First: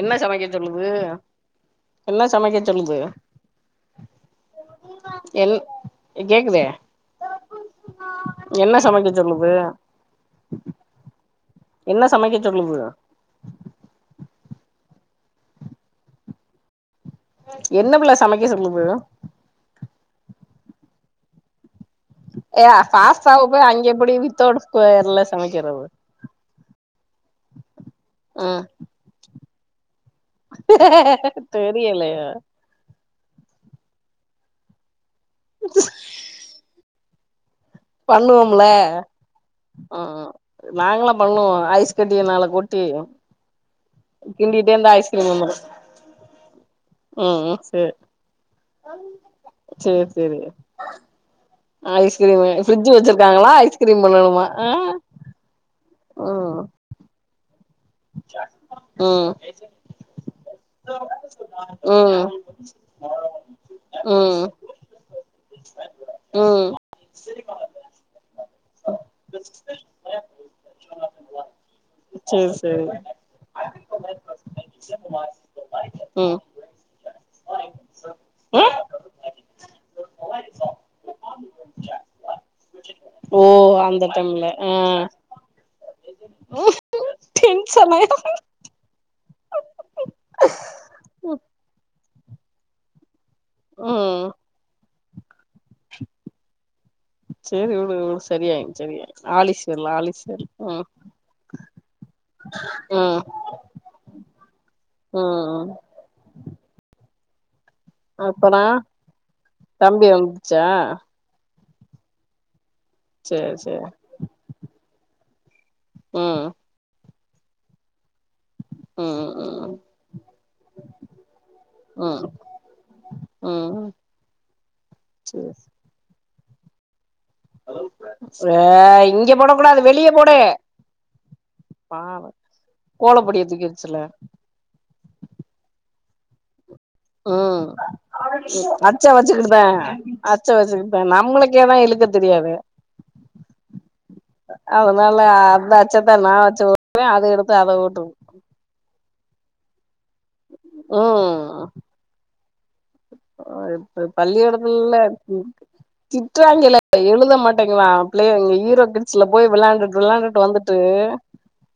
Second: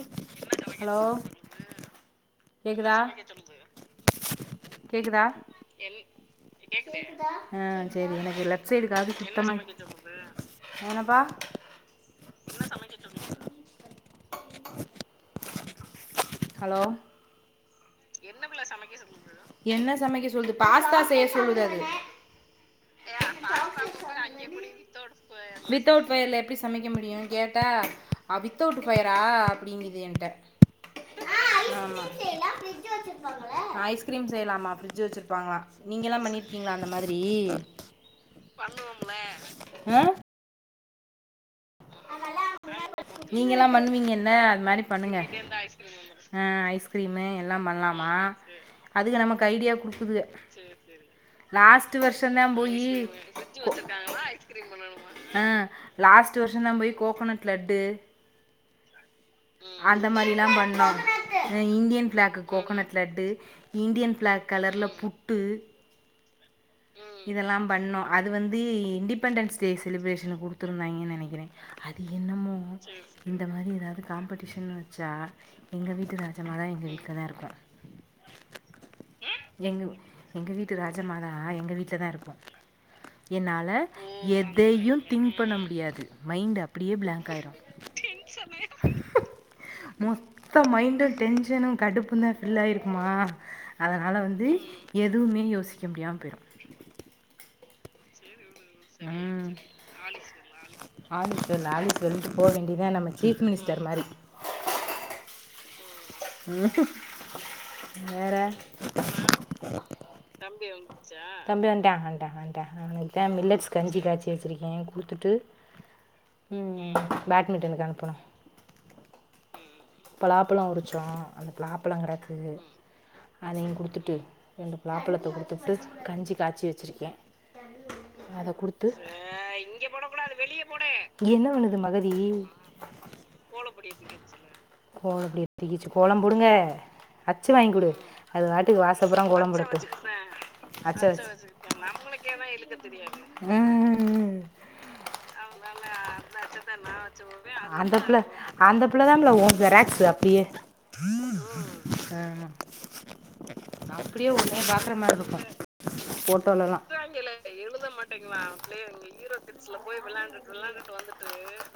என்ன சமைக்க சொல்லுது ஹலோ என்ன சமைக்க கேக்குதா சொல்லுது கேக்குதா என் கேக்குதே ஆ சேரி எனக்கு லெஃப்ட் என்ன சைடு சமைக்க காது சொல்லுது சுத்தமா ஏனப்பா என்ன சமைக்க சொல்லுது [inaudible] ஹலோ என்ன புள்ள சமைக்க சொல்லுது என்ன சமைக்க சொல்லுது பாஸ்தா செய்ய சொல்லுது அது ஏ பாஸ்தாவ போய் அங்க எப்படி வித்தவுட் ஸ்கொயர்ல சமைக்கிறது வித்தவுட் ஃப்யர்ல எப்டி சமைக்க முடியுன் கேட்டா ம் வித்தவுட் ஃபயரா அப்டிங்குது என்ட்ட தெரியலையா பிரிட்ஜ் வச்சிருப்பாங்களா ஐஸ்கிரீம் செய்யலாமா பிரிட்ஜ் வெச்சிருப்பாங்ளா நீங்க எல்லா பண்ணி ருக்கீங்ளா அந்த மாரி பண்ணுவோம்ல ம் ஆ ம் நாங்களாம் பண்ணுவோ ஐஸ் கட்டிய மேல கொட்டி நீங்கல்லா பண்ணுவீங்க என்ன அது கிண்டிட்டே மாரி இருந்தா பண்ணுங்க ஐஸ்கிரீம் வந்துரு அ ஐஸ்கிரீம் ம் எல்லாம் சேரி பண்ணலாம் ஆ அதுக நமக்கு ஐடியா சேரி குடுக்குதுக சேரி லாஸ்ட்டு வருஷதா ஐஸ்கிரீம் போய்யி ஃப்ரிட்ஜ் வச்சிருக்காங்களா ஐஸ்கிரீம் பண்ணணுமா ஆ ஆ லாஸ்ட் வருஷ ம் தா போய் கோகனட் லட்டு ம் அந்த மாரி எல்லா பண்ணோ அ இந்தியன் ம் flag coconut laddu Indian flag கலர்ல புட்டு ம் சேரி இதெல்லா பண்ணோ அது வந்து இண்டிபெண்டன்ஸ் டே செலபிரேஷன்ல குடுத்துருந்தாங்கேன்னு நெனைக்கிறே அது என்னமோ சேரி இந்த மாரி ஏதாவது காம்படிஷன் வச்சா எங்க வீட்டு ம் ம் ராஜமாதா எங்க வீட்டு க்தா இருப்பா எங்க எங்க வீட்டு ராஜ மாதா அ எங்க வீட்ல தா இருப்போ ஓ என்னால அந்த டைம்ல ஆ எதையு திங்க் பண்ண முடியாது மைண்ட் அப்டியே பிளாங்க் ஆயிரு டென்ஷனு மொத்த மைண்டு டென்ஷனு கடுப்பும் தா ஃபில் ஆயிருக்குமா அதனால ம் வந்து எதுவுமே யோசிக்க முடியாம போயிடு சேரி வுடு சரியாய் ம் ம் ஆலிஸ்வெல் ஆலிஸ்வெல்ட்டு போ வேண்டிதா நம்ம ம் சீஃப் மினிஸ் ஸ்டர் மாரி ம் ம் அப்புறோ தம்பி வந்துந்துச்சா தம்பி வந்துட்டா வந்துட்டா வந்துட்டா அவனுதா சேரி மிலட்ஸ் சேரி கஞ்சி காய்சி வச்சிருக்கே குடுத்துட்டு ம் ம் பேட்மிண்டனுக்கு அனுப்பணு ம் ம் பலாப்பழோ உரிச்சோ அந்த பிலாப்பழ ம் கிடக்கு அதையு ம் குடுத்துட்டு ரெண்டு பிலாப்பழத்தை குடுத்துட்டு கஞ்சி காய்ச்சி வச்சிருக்கே ஹலோ ஃப்ர ஆ இங்க போட கூடாது வெளிய போடு என்ன பண்ணுது மகதி பாரே கோலப்பொடிய தூக்கி வச்சிரலா கோலபொடிய தூக்கி வச்சு கோலம் போடுங்க அச்சு ம் வாங்கிகுடு அது வாட்டுக்கு அச்ச வாசப்புற கோலம் வச்சுக்கிட்டுதா போடடு அச்ச வச்சுக்கிட்டுதா அச்ச வச்சு நம்மளுக்கேதா இழுக்க தெரியாது ம் அதனால அந்த அச்சத்தா நா வச்சவுடுவே அத எடுத்து அத அந்த வுட்டு பிள்ளை அந்த புள்ளதா புள்ள ஊ ஜெராக்ஸ்ஷு அப்டியே அ ஒ இப்ப பள்ளிகூடத்துல்லா மாதிரி இருக்கும் திட்றாங்களா ஃபோட்டோலலாம் எழுத மாட்டேங்களா பிள்ளைய இங்க ஹீரோ கிட்ஸ்ல போய் விளாண்டுட்டு விளையாண்டுட்டு வந்துட்டு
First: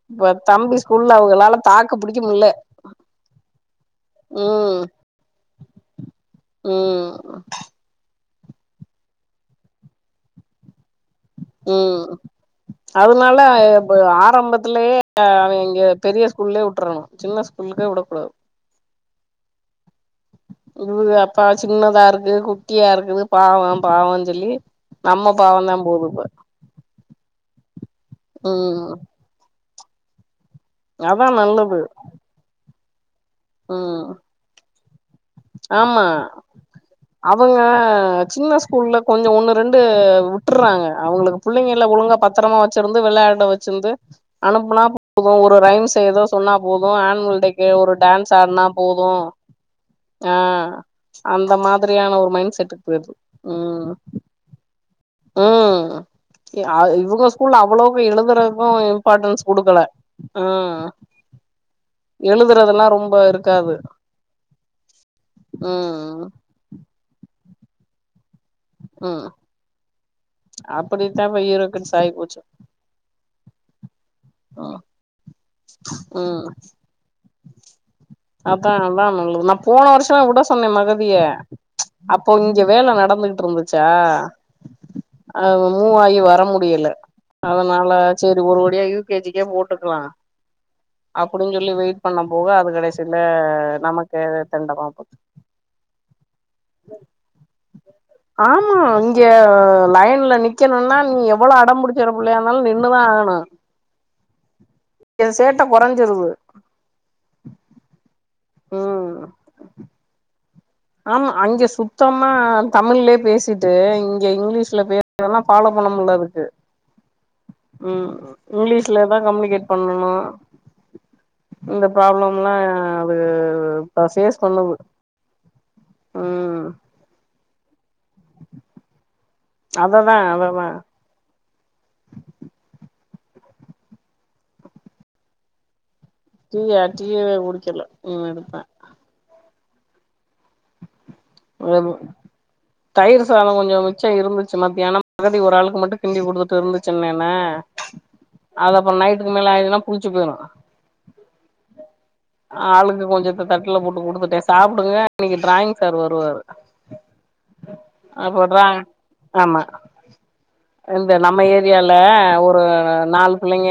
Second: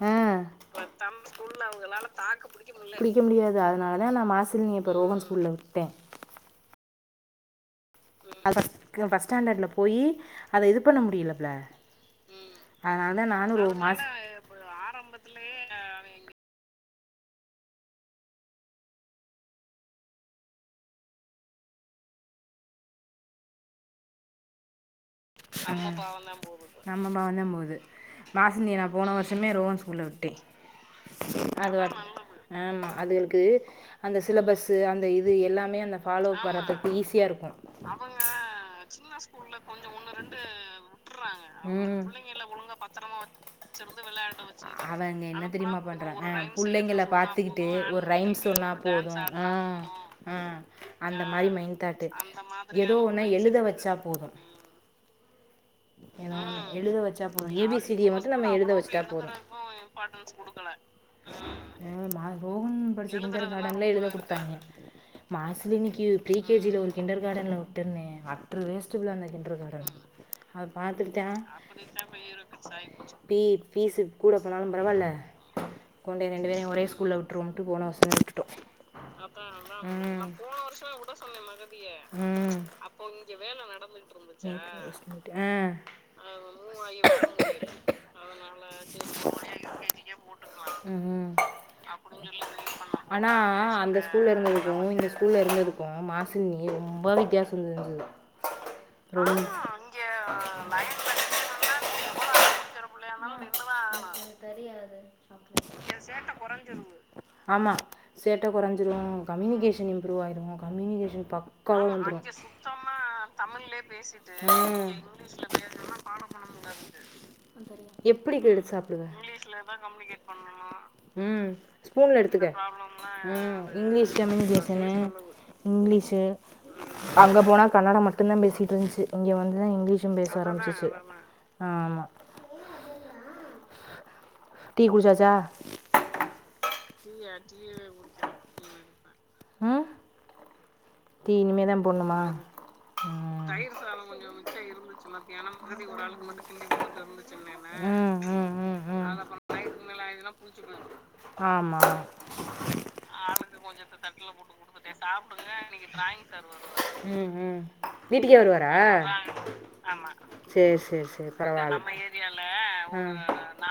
ஆ இப்ப தம்பி ஸ்கூல்ல அவங்களால தாக்க பிடிக்க முடியல புடிக்க முடியாது அதனால தா நா மாசினிய இப்ப ரோஹன் ஸ்கூல்ல விட்டே ம் அ ஃபஸ் ஃபர்ஸ்ட் ஸ்டாண்டேடுல போயி அத இது பண்ண முடியில ம் அதனால நானும் ரோ இப்ப மாஸ் ஆரம்பத்துலயே ஆ இங்க பெரிய ஸ்கூல்லே உட்றனு சின்ன ஸ்கூலுக்கே விடக்கூடாத் இவுக அப்பா சின்னதா இருக்கு குட்டியா இருக்குது பாவோ பவோன் சொல்லி நம்ம பாவந்தா போது இப்ப நம்ம பாவந்த போது மாசினிய நா ம் போன வர்ஸ் சமே ரோஹன் ஸ்கூல்ல விட்டே அதா அது நல்லது பா ஆமா அதுக க்கு ம் அந்த சிலபஸ்சு அந்த இது எல்லாமே அந்த ஆமா ஃபலோப் பரதுக்கு ஈஸியா இருக்கு அவங்க சின்ன அவங்க ஸ்கூல்ல கொஞ்சோ உன்னு ரெண்டு உட்டுறாங்க அவுங்களுக்கு புள்ளைங்க எல்லா ஒழுங்கா பத்திரமா வெச்சிருந்து வெளையாட வெ ச்சிருந்து அனுப்புனா போது ஒரு விட்றாங்க ரைம்ஸ் எதோ சொன்னா அவங்க போது புள்ளைங்க ஆன்வல் டேக்கு ஒரு டான்ஸ் ஆட்னா [unintelligible] ஆ ஆ அந்த மாரி மைய்ன் தாட்டே மாதிரியான ஒரு மைண்ட் செட்டுக்கு எதோ போயிருது ஒண்ணா எழுத ம் வெச்சா போது ம் ஏதோ ஒன்னு இ ஆ எழுத இவுங்க வச்சா போது ஸ்கூல்ல ஏ பி சி அவ்ளவு டிய மட்டு நம்ம எழுதுறதுக்கு எழுத வச்சுட்டா இம்பார்ட்டன்ஸ் குடுக்கல ம் அ நா ரோகன் எழுதுறதெல்லா ரொம்ப படிச்சது இருக்காது [unintelligible] இதுல குடுத்தாங்க மாசினிக்கி ம் ப்ரீ கே ஜ ல ஒரு கிண்டர் காடன்ல உட்ருந்தே அட்று வேஸ்ட்டுபுள்ள ம் அந்த கிண்ட்ரு காடன் அத பாத்துட்டே அப்படித்தா இப்ப ஈரோக்கிட்ஸ் தா ஆயி போச்சு பீ பீஸு கூட போனாலு ம் பரவால்ல கொண்டே ம் ரெண்டு பேரயு ஒரே ஸ்கூல்ல விட்டுருவோம்ட்டு போன வர்ஷமே விட்டுட்டோ அதா அதா நல்லது நா போன வர்ஷமே ம் உட சொன்ன மகதிய அப்போ இங்க வேல நடந்துகிட்டு இருந்துச்சா சா அ மூவாகி வர முடியல அதனால செரி ஒரு வடியா யூ கே ஜி க்கே போட்டுக்கலா ம் அப்டின்னு சொல்லி வெயிட் பண்ண போக அது கடைசில ஆனா அந்த நமக்கு ஸ்கூல்ல இருந்ததுக்கு தெண்டமா இந்த போச்சு ஸ்கூல்ல இருந்ததுக் கு மாசினி ரொம்ப வித்தியாசோ தெரிஞ்சிது ஆமா இங்க லைன்ல நிக்கணுனா நீ எவ்ள அடம்பிடிக்கிற பிள்ளையா இருந்தாலு நின்னுதா ஆகணு எனக் தெரியாது இவே சேட்ட கொறஞ்சிருது கொறஞ்சிருது ஆமா சேட்ட கொறஞ்சிரு ம் கம்யூனிகேஷன் இம்ப்ரூவ் ஆயிரு ஆமா அங்க சுத்தம்மா தமிழ்லே பேசீட்டு இங்க இங்கிலீஷ்ல ம் பே இதெல்லா ஃபாலோ பண்ண முடிலதுக்கு இங்கிலீஷ்ல தா கம்யூனிகேட் தா பண்ணனு கம்யூனிகேட் பண்ணணு இந்த ப்ராப்ளம்லா அது ம் இப்ப இங்லீஷ் ஃபேஸ் பண்ணுது கம்யூனிகேஷனு ம் இங்லீஷு ம் அங்க போனா கன்னடோ மட்டு தா பேசிட்டு இருந்ச்சு இங்க வந்து அத இங்கிலீஷு அததா பேச அததா ஆரம்பிச்சிச்சு ஆமா டீ குடிச்சாச்சா டீயா டீயவே குடிக்கல ம் எடுப்பே ஆ டீ இனிமே தா வெறு போட்ணுமா தயிர் சாதோ கொஞ்சோ மிச்ச இருந்துச்சி மத்தியானோ அது எப்டி ஒரு ஆளுக்கு மட்டு கிண்டி குடுத்துட்டு இருந்துச்சின்னேனா ம் ம் அது ம் அப்றோ நைட்டுக்கு மேல ஆயிருதுனா புள்ச்சு போயிரு ஆமா ஆளுக்கு கொஞ்சத்த தட்டுல போட்டு குடுத்துட்டே சாப்புடுங்க இன்னைக்கி டிராயிங் சார் வருவாரு ம் ம் வீட்டுக்கே அப்ப டிரா வருவாரா? ஆமா சேரி சேரி இந்த சேரி நம்ம பரவால்ல ஏரியால ஒரு ஆ நாலு ம் புள்ளைங்க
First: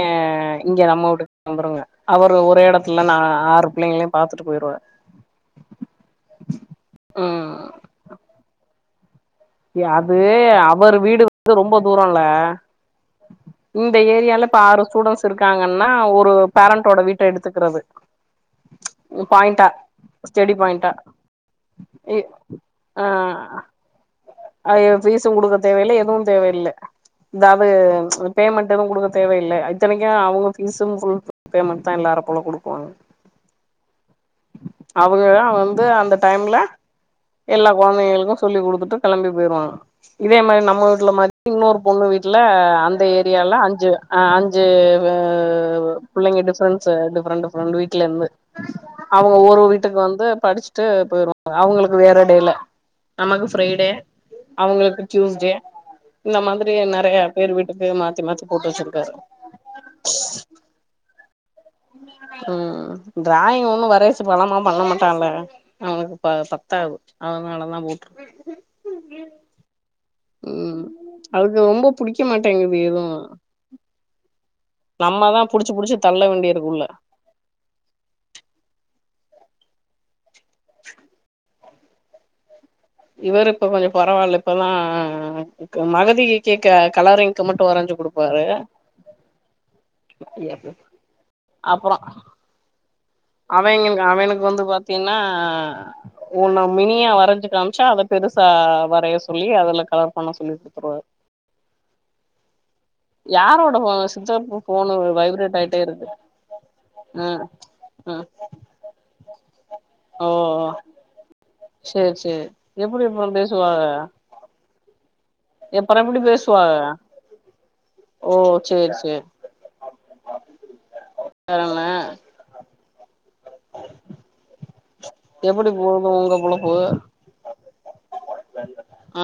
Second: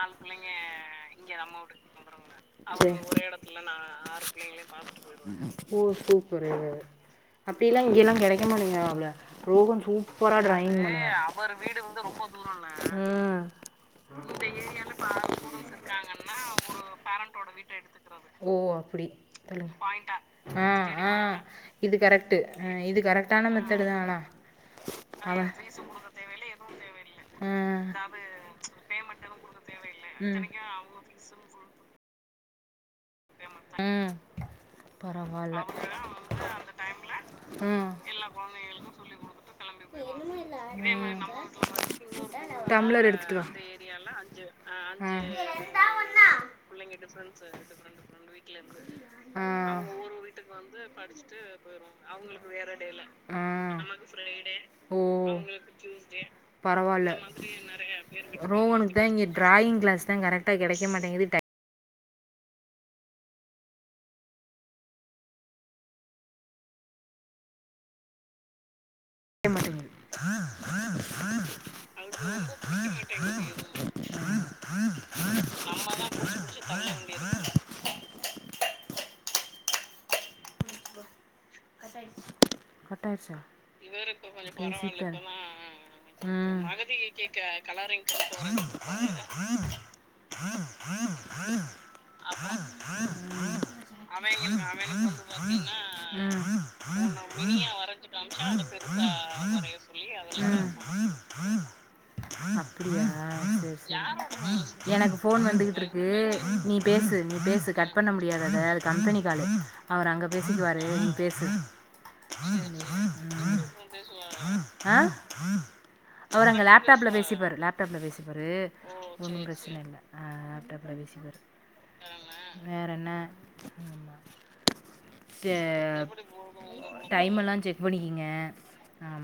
இங்க நம்ம உட்டுக் வந்துருங்க அவரு ஒரே சே எடத்துல நா ஆறு புள்ளைங்ளையு பாத்துட்டு போயிருவாரு ஓ சூப்பரு அப்டில்லா ம் இங்கல்லா கெடைக்க மாட்டேங்குறா புள்ள ரோகன் அது சூப்பரா ட்ராயிங் அவர் வீடு வந்து ரொம்ப தூரம்ல வரைவா இந்த ஏரியால இப்ப ஆறு ஸ்டூடண்ட்ஸ் இருக்காங்கன்னா ஒரு பேரண்டோட வீட்ட எடுத்துக்றது ஓ அப்டி ஸ்டெடி பாயிண்டா [inaudible] கரெக்ட்டு ஆ இது கரெக்டான மெத்தடு ஆனா அ ஏ பீஸு குடுக்க தேவயில்ல எதுவு தேவையில்ல இதாது ஆ பேமெண்ட் எது குடுக்க தேவயில்ல அ இத்தனைக்கு ம் அவிங்க fees full and full payment தா எல்லாரு போல குடுக்குவாங்க ம் அவுக தா பரவால்ல வந்து அந்த டைம்ல எல்லா ம் கொழந்தைகளுக்கு சொல்லி குடுத்துட்டு கெளம்பி போயிருவாங்க இதே மாரி நம்ம வீட்ல மாரி இன்னொரு பொண்ணு வீட்ல அந்த டம்ளர் எடுத்துட்டு வா ஏரியால அஞ்சு ஆ அஞ்சு ஆ புள்ளைங்க டிஃப்ரெண்ட்ஸு டிஃப்ரெண்ட் டிஃப்ரெண்ட் வீட்லேருந்து ம் அப்போ ஒரு வீட்டுக்கு வந்து படிச்சுட்டு படிச்சுட்டு போயிருவாங்க அவங்களுக்கு போய்ருவாங்க வேற அவுங்ளுக்கு டேல வேற டே ல நமக்கு ஃப்ரை டே ம் இந்த மாதிரி பரவால்ல நெறைய பேர் வீட்டுக்கு மாத்தி மாத்தி போட்டு ரோகனுக்கு தா வச்சிருக்காரு இங்க டிராயிங் கிளாஸ்தா கரக்ட்டா கெடைக்க மாட்டேங்குது ம் டிராயிங் ஒன்னு வரைய [unintelligible] பண்ண மாட்டான்ல அவனுக்கு ப பத்தாது அதனால தா போட்ருக்கு [unintelligible] ம் அதுக்கு ரொம்ப புடிக்க மாட்டேங்குது எதுவு நம்மதா புடிச்சு புடிச்சு தள்ள வேண்டிருக்கு உள்ள கட்டாயிடுச்சா இவரு இப்ப கொஞ்சோ பரவால்ல இப்பலா மஹதி ம் கேக்குற கலரிங் [inaudible] [inaudible] அப்பறோ அவைங்களுக்கு அவனுக்கு வந்து பாத்தீனா ம் ஒன்னு மினியா வரைஞ்சு காம்ச்சா அத பெருசா வரைய சொல்லி அதுல கலர் பண்ண சொல்லி [inaudible] ம் அப்டியா சரி யாரோட சரி ஃபோனு சித்தப்பு ஃபோனு எனக்கு ஃபோன் வைப்ரேட் ஆயிட்டே வந்துகிட்ருக்கு இருக்கு நீ பேசு நீ ம் பேசு கட் பண்ண ம் முடியாது அத அது கம்பெனி காலு அவரு அங்க ஓ பேசிக்குவாரு நீ பேசு சேரி சேரி எப்டி அப்றோ பேசுவாக ஆ ஆ அப்புறோ எப்டி அவர் அங்க பேசுவாக லேப்டாப்ல பேசிப்பாரு லேப்டாப்ல ஓ பேசிப்பாரு சேரி சேரி பிரச்சன ஆ லேப்டாப்ல பேசிப்பாரு வேறென்ன வேற என்ன சே எப்டி போகுது உங்க பொழப்பு டைம்மெல்லா செக் பண்ணிக்கிங்க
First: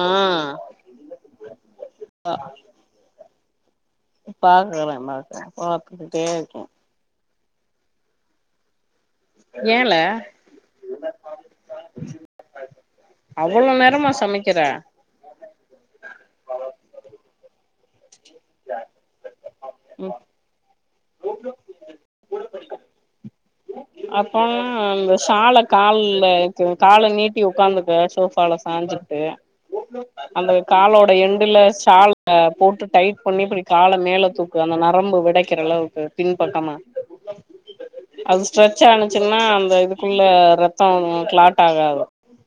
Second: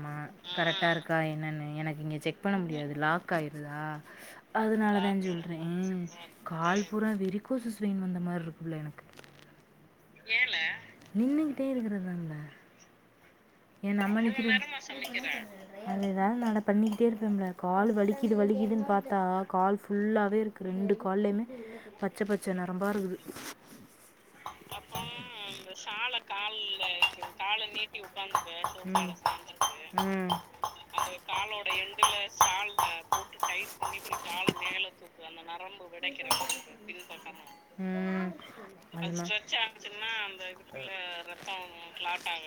ஆ கரெக்டா இரு கா என்னன்னு எனக்கு இங்க செக் பண்ண முடியாது லாக் ஆயிருதா பாக்குறே பாக்கு ஆ கால் பூரா வெரிகோசஸ் [inaudible] வந்த மாரி இருக்கு புள்ள எனக்கு ஏலே நின்னுக்கிட்டே இருக்குறதானலே அவ்ளோ ஏ நேரமா நம்ம சமைக்கிற நிக்கிறது அதே தா நா பண்ணிட்டே இருப்பேம்ல கால் வலிக்குது வலிக்குதுன் பாத்தா கால் ம் ஃபுல்லாவே இருக்கு ரெண்டு கால்லிமே பச்ச பச்ச நரம்பா இருக்குது அப்பனா அந்த ஷால கால்ல கால நீட்டி ஒக்காந்துக்க ஷோ பழ சாஞ்சிட்டு சாய்ந்திருக்கு அந்த காலோட என்டுல சால்ல போட்டு டைட் பண்ணி இப்டி கால மேல தூக் கணு நரம்பு வெடைக்கிற அளவுக்கு பின் பக்கமா ம் அது ஆனுச்சுன்னா ஸ்ட்ரெச் அந்த ஆச்சுன்னா இதுக்குள்ள அந்த ரத்தோ இதுக்குள்ள ரத்தோ கிளாட் ஆகாது கிளாட்டாக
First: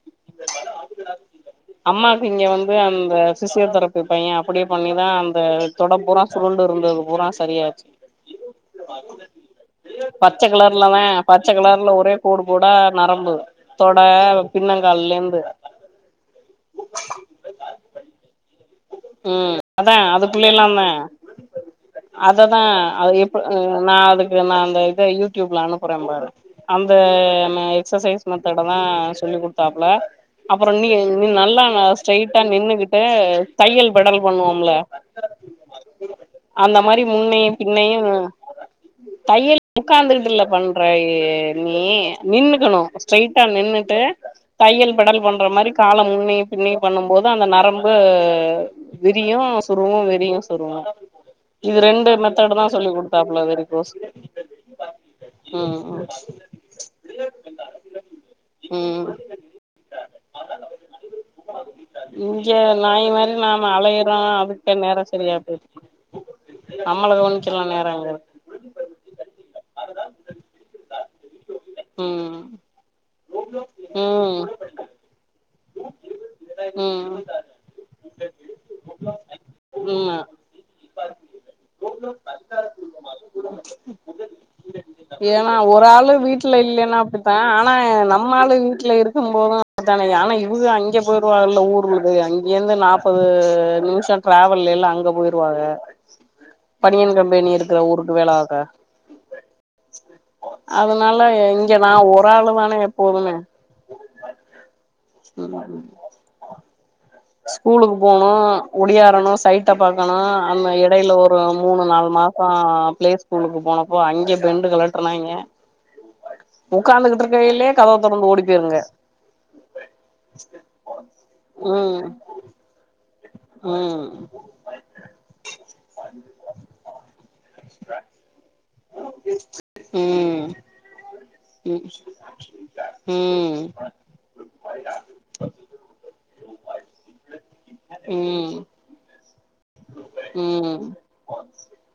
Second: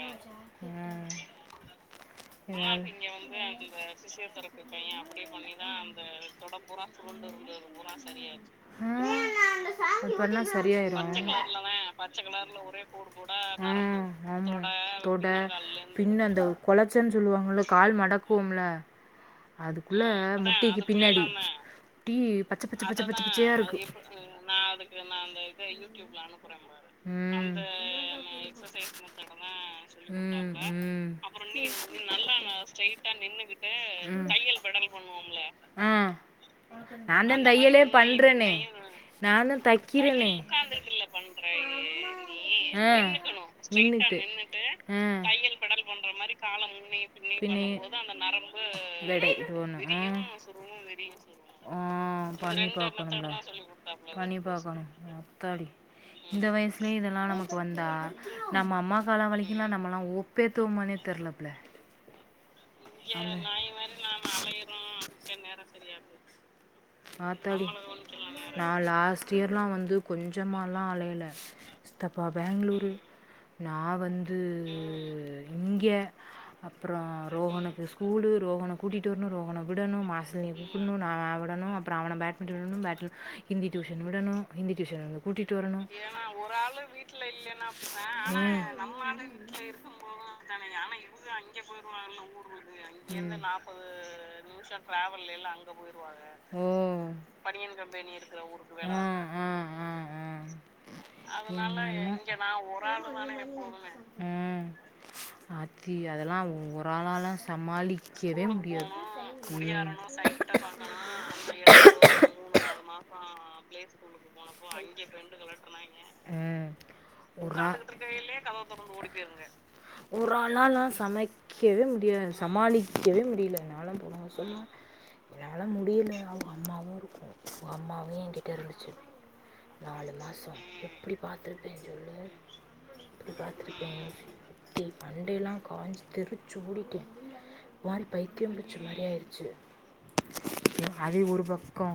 ம் அம்மாக்கு இங்க வந்து அந்த பிசியோதரபி பையே அப்படியே பண்ணிதா அந்த தொடப்புறா தொடப்பூரா சுருண்டு இருந்தது பூரா சரி ஆச்சு ஆ ல்லாமே பச்ச கலர்ல ஒரே கோடு கோடா நரம்பு தொட பின்னங்கால்லேருந்து பின் அந்த கொலச்சன்னு சொல்லுவாங்கல்ல கால் மடக்குவோம்ல ம் அதா அதுக்குள்ள அதுக்குள்ளைல்லா முட்டிக்கு தா பின்னாடி டீ அததா பச்ச பச்ச பச்ச அது பச்ச இப்ப பச்சையா இருக்கு நா அதுக்கு நா அந்த இத யூடியூப்ல அனுப்புறே பாரு அந்த அந்த மெ எக்ஸசைஸ் மெத்தட தா சொல்லி குடு தாப்ல அப்றோ நீ ம் நீ நல்லா ஸ்ட்ரைட்டா நின்னுகிட்டு தையல் பெடல் பண்ணுவோம்ல ம் ஆ அந்த மாரி நாந்தா முன்னையு தையலே பின்னையு பண்றேனே நாந்தா தையல் தைக்கிறேனே உட்காந்துட்டுல பண்ற நீ நின்னுக்கணு ஸ்ரைட் நின்னுட்டு ஸ்ட்ரைட்டா நின்னுட்டு பண்ற மாரி கால முன்னையு பின்னையு பண்ணும்போது அந்த நரம்பு விரியூ சுருங்கூ விரியு விரியூ சுருங்கூ ஆ இது ரெண்டு மெத்தடு் தா பண்ணி சொல்லி பாக்கணும்டா கொடுத்தாப்ல வெரிகோஸ் ஆத்தாடி ம் ம் இந்த வயசுலயே இதெல்லா நமக்கு வந்தா நம்ம அம்மா ம் காலோ வரைக்குல்லா நம்மல்லா ஒப்பேத்துவோமானே தெர்ல ப்ல இங்க நாய் மாரி நாம அலையறோ அதுக்கே நேரோ சரியா போயிருது நம்மள கவனிக்கல்லா நேரோயில்ல நா லாஸ்ட் இயர் லா வந்து கொஞ்சமால்லா அலயல இப்ப ம் பேங்ளூரு நா வந்து ம் இங்கே அப்றோ ம் ரோ ரோகனுக்கு ஸ்கூலு ரோகன கூட்டிட்டு வர்ணு ரோகன விடணு ம் மாஸ்த்துல விடணு நா விடணு அப்றோ அவன பேட்மிட்டன் விடணு பேட் ஹிந்தி டியூஷன் விடணு ஹிந்தி டியூஷன்ல இருந்து ஏன்னா கூட்டிட்டு வரணு ஒரு ஆளு ஏனா ஒரு வீட்ல ஆள் இல்லன்னா வீட்ல அப்டித்தா இல்லனா ஆனா அப்டி தா ஆனா நம்மாளு இப்டி செய் இப்பதானே ஆனா இவ்க அங்கே போயிருவாகல ஊருவுலுக்கு அங் இங்கந்து நாப்பது நிமிஷோ டிராவல்ல எல்லா அங்க போயிருவாக ஓ பனியன் கம்பெனி பனியன் இருக்கிற கம்பெனி ஊருக்கு வேல இருக்கற பாக்க ஊருக்கு வேண ம் ம் ம் ம் அதனால இங்க அதனால நா ஒரு இங்க நா ஆளு தானே ஒரு ஆள் தான எப்போதுமே எப்போதுமே ம் ம் ஆத்தி அதெல்லா ஒத் தாலால ஸ்கூலுக்கு போனு ஒடியாறணு ம் சைட்ட பாக்கணு அந்த எடையில ஒரு மூணு நாலு மா மூணு மாசோ பிளே ஸ்கூல் போனப்போ பெண்டு அங்க கலட்டுனாய்ங்க பெண்டு களட்டனாய்ங்க ம் உக்காந்துகிட்டு ஒரு இருக்கையிலயே கதவ ஆ தொரந்து ஓடி போயிருதுங்க ஒரு ஆளாலா சமை ளிக்கவே ம் முடியாது சமாளிக்கவே முடில என்னால ம் போன வருஷம்லா என்னால முடியல அவங்க அம்மாவு இருக்கும் அவுங்க அம்மாவு எங்கிட்ட இருந்துச்சு நாலு ம் மாசோ எப்டி பாத்துருப்பே சொல்லு எப்டி ம் பாத்துருப்பே யோசி [unintelligible] மண்டைலா காஞ்சிட்டு பிச்சோடிட்டே மாரி பைத்தியம் ம் புடிச்ச மாரி ஆயிருச்சு ம் ய்யோ அது ஒரு பக்கோ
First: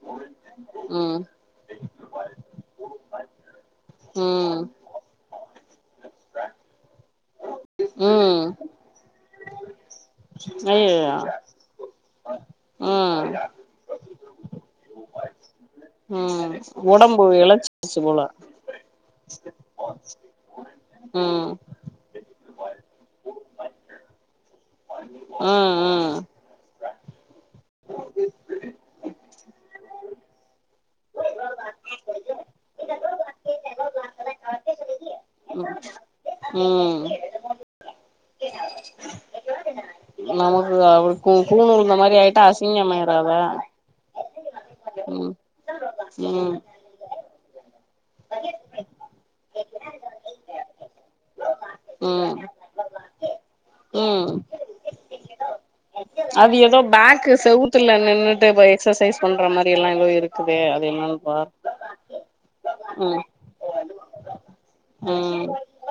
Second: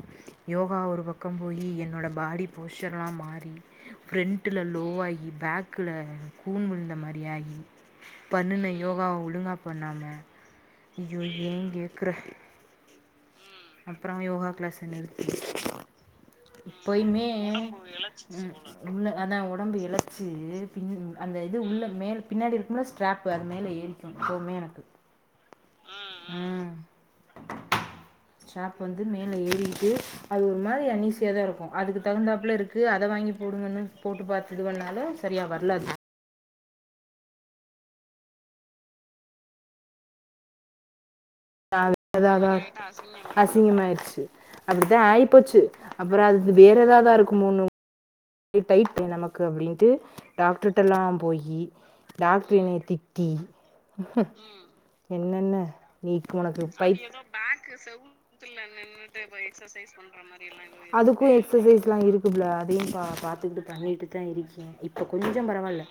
யோகா ஒரு ம் பக்கோ போயி என்னோட பாடி போஷ்ஷனல்லா மாறி ம் ம் ஃப்ரண்ட்டுல லோ ஆயி பேக்ல கூன் விழுந்த மாரி ஆயி ம் யோகாவ ஒழுங்கா பண்ணாம அய்யய்யோ ஐயோ ஏங்கேக்குற ம் அப்றோ யோகா க்ளாஸ் என்ன எதுக்கு ம் ஒடம்பு இப்போய்மே எளச்சிருச்சு போல ம் உள்ள அதா ஒடம்பு எழச்சி பின் அந்த ம் இது உள்ள மேல் பின்னாடி இருக்கும்ல ஸ்ட்ராப்பு அது மேலே ஏறிக்கு இப்பவுமே எனக்கு [unintelligible] ம் அ ஸ்டேப்பு வந்து மேல ஏறிகிட்டு அது ஒரு மாரி அன்னீஸியா தா இருக்கு அதுக்கு தகுந்தாப்பல இருக்கு அத வாங்கி போடுங்கன்னு போட்டு பாத் இது பண்ணாலு செரியா ம் வரல அது ம் நமக்கு அவளுக்கு கூண் உழுந்த மாரி ஆயிட்டா அசிங்கமாயிறா அவ ன்னாய்ச்சி அப்டிதா ஆயிப்போச்சு அப்றோ அது ம் பு வேற எதாவ்தா இருக்குமோணு இத் டைட்டு நமக்கு அப்டின்ட்டு டாக்ட்ருடெல்லா போயி ம் டாக்ட்ரு என்னய திட்டி ம் ம் அது ஏதோ எதோ பேக்கு செவுத்துல நின்னுட்டு செவுத்துல இப்ப நின்னுட்டு எக்சசைஸ் பை பண்ற மாரி எல்லா எக்சசைஸ் ஏதோ பண்ற இருக்குதே அது என்னன்னு அதுக்கு பார் எக்ஸசைஸ்ல்லா இருக்கு புள்ள அதையு பா ம் பாத்துக்ட்டு பண்ணீட்டு தா இருக்கே இப்போ கொஞ்சோ ம் பரவால்ல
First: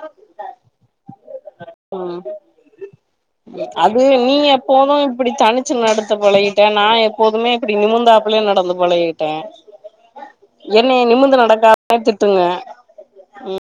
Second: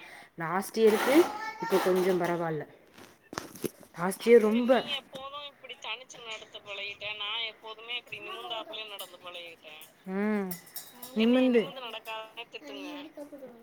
லாஸ்ட் இயருக்கு இப்போ கொஞ்சோ ம் பரவால்ல அது லாஸ்ட் நீ இயர் ரொம்ப எப்போது இப்டி தனிச்சி நடத்த பழகிட்டே நா எப்போதுமே இப்டி நிமிந்தாப்பலயே நடந்து பழகிட்டே ம் என்னய நிமிந்து நடக்காதே திட்டுங்க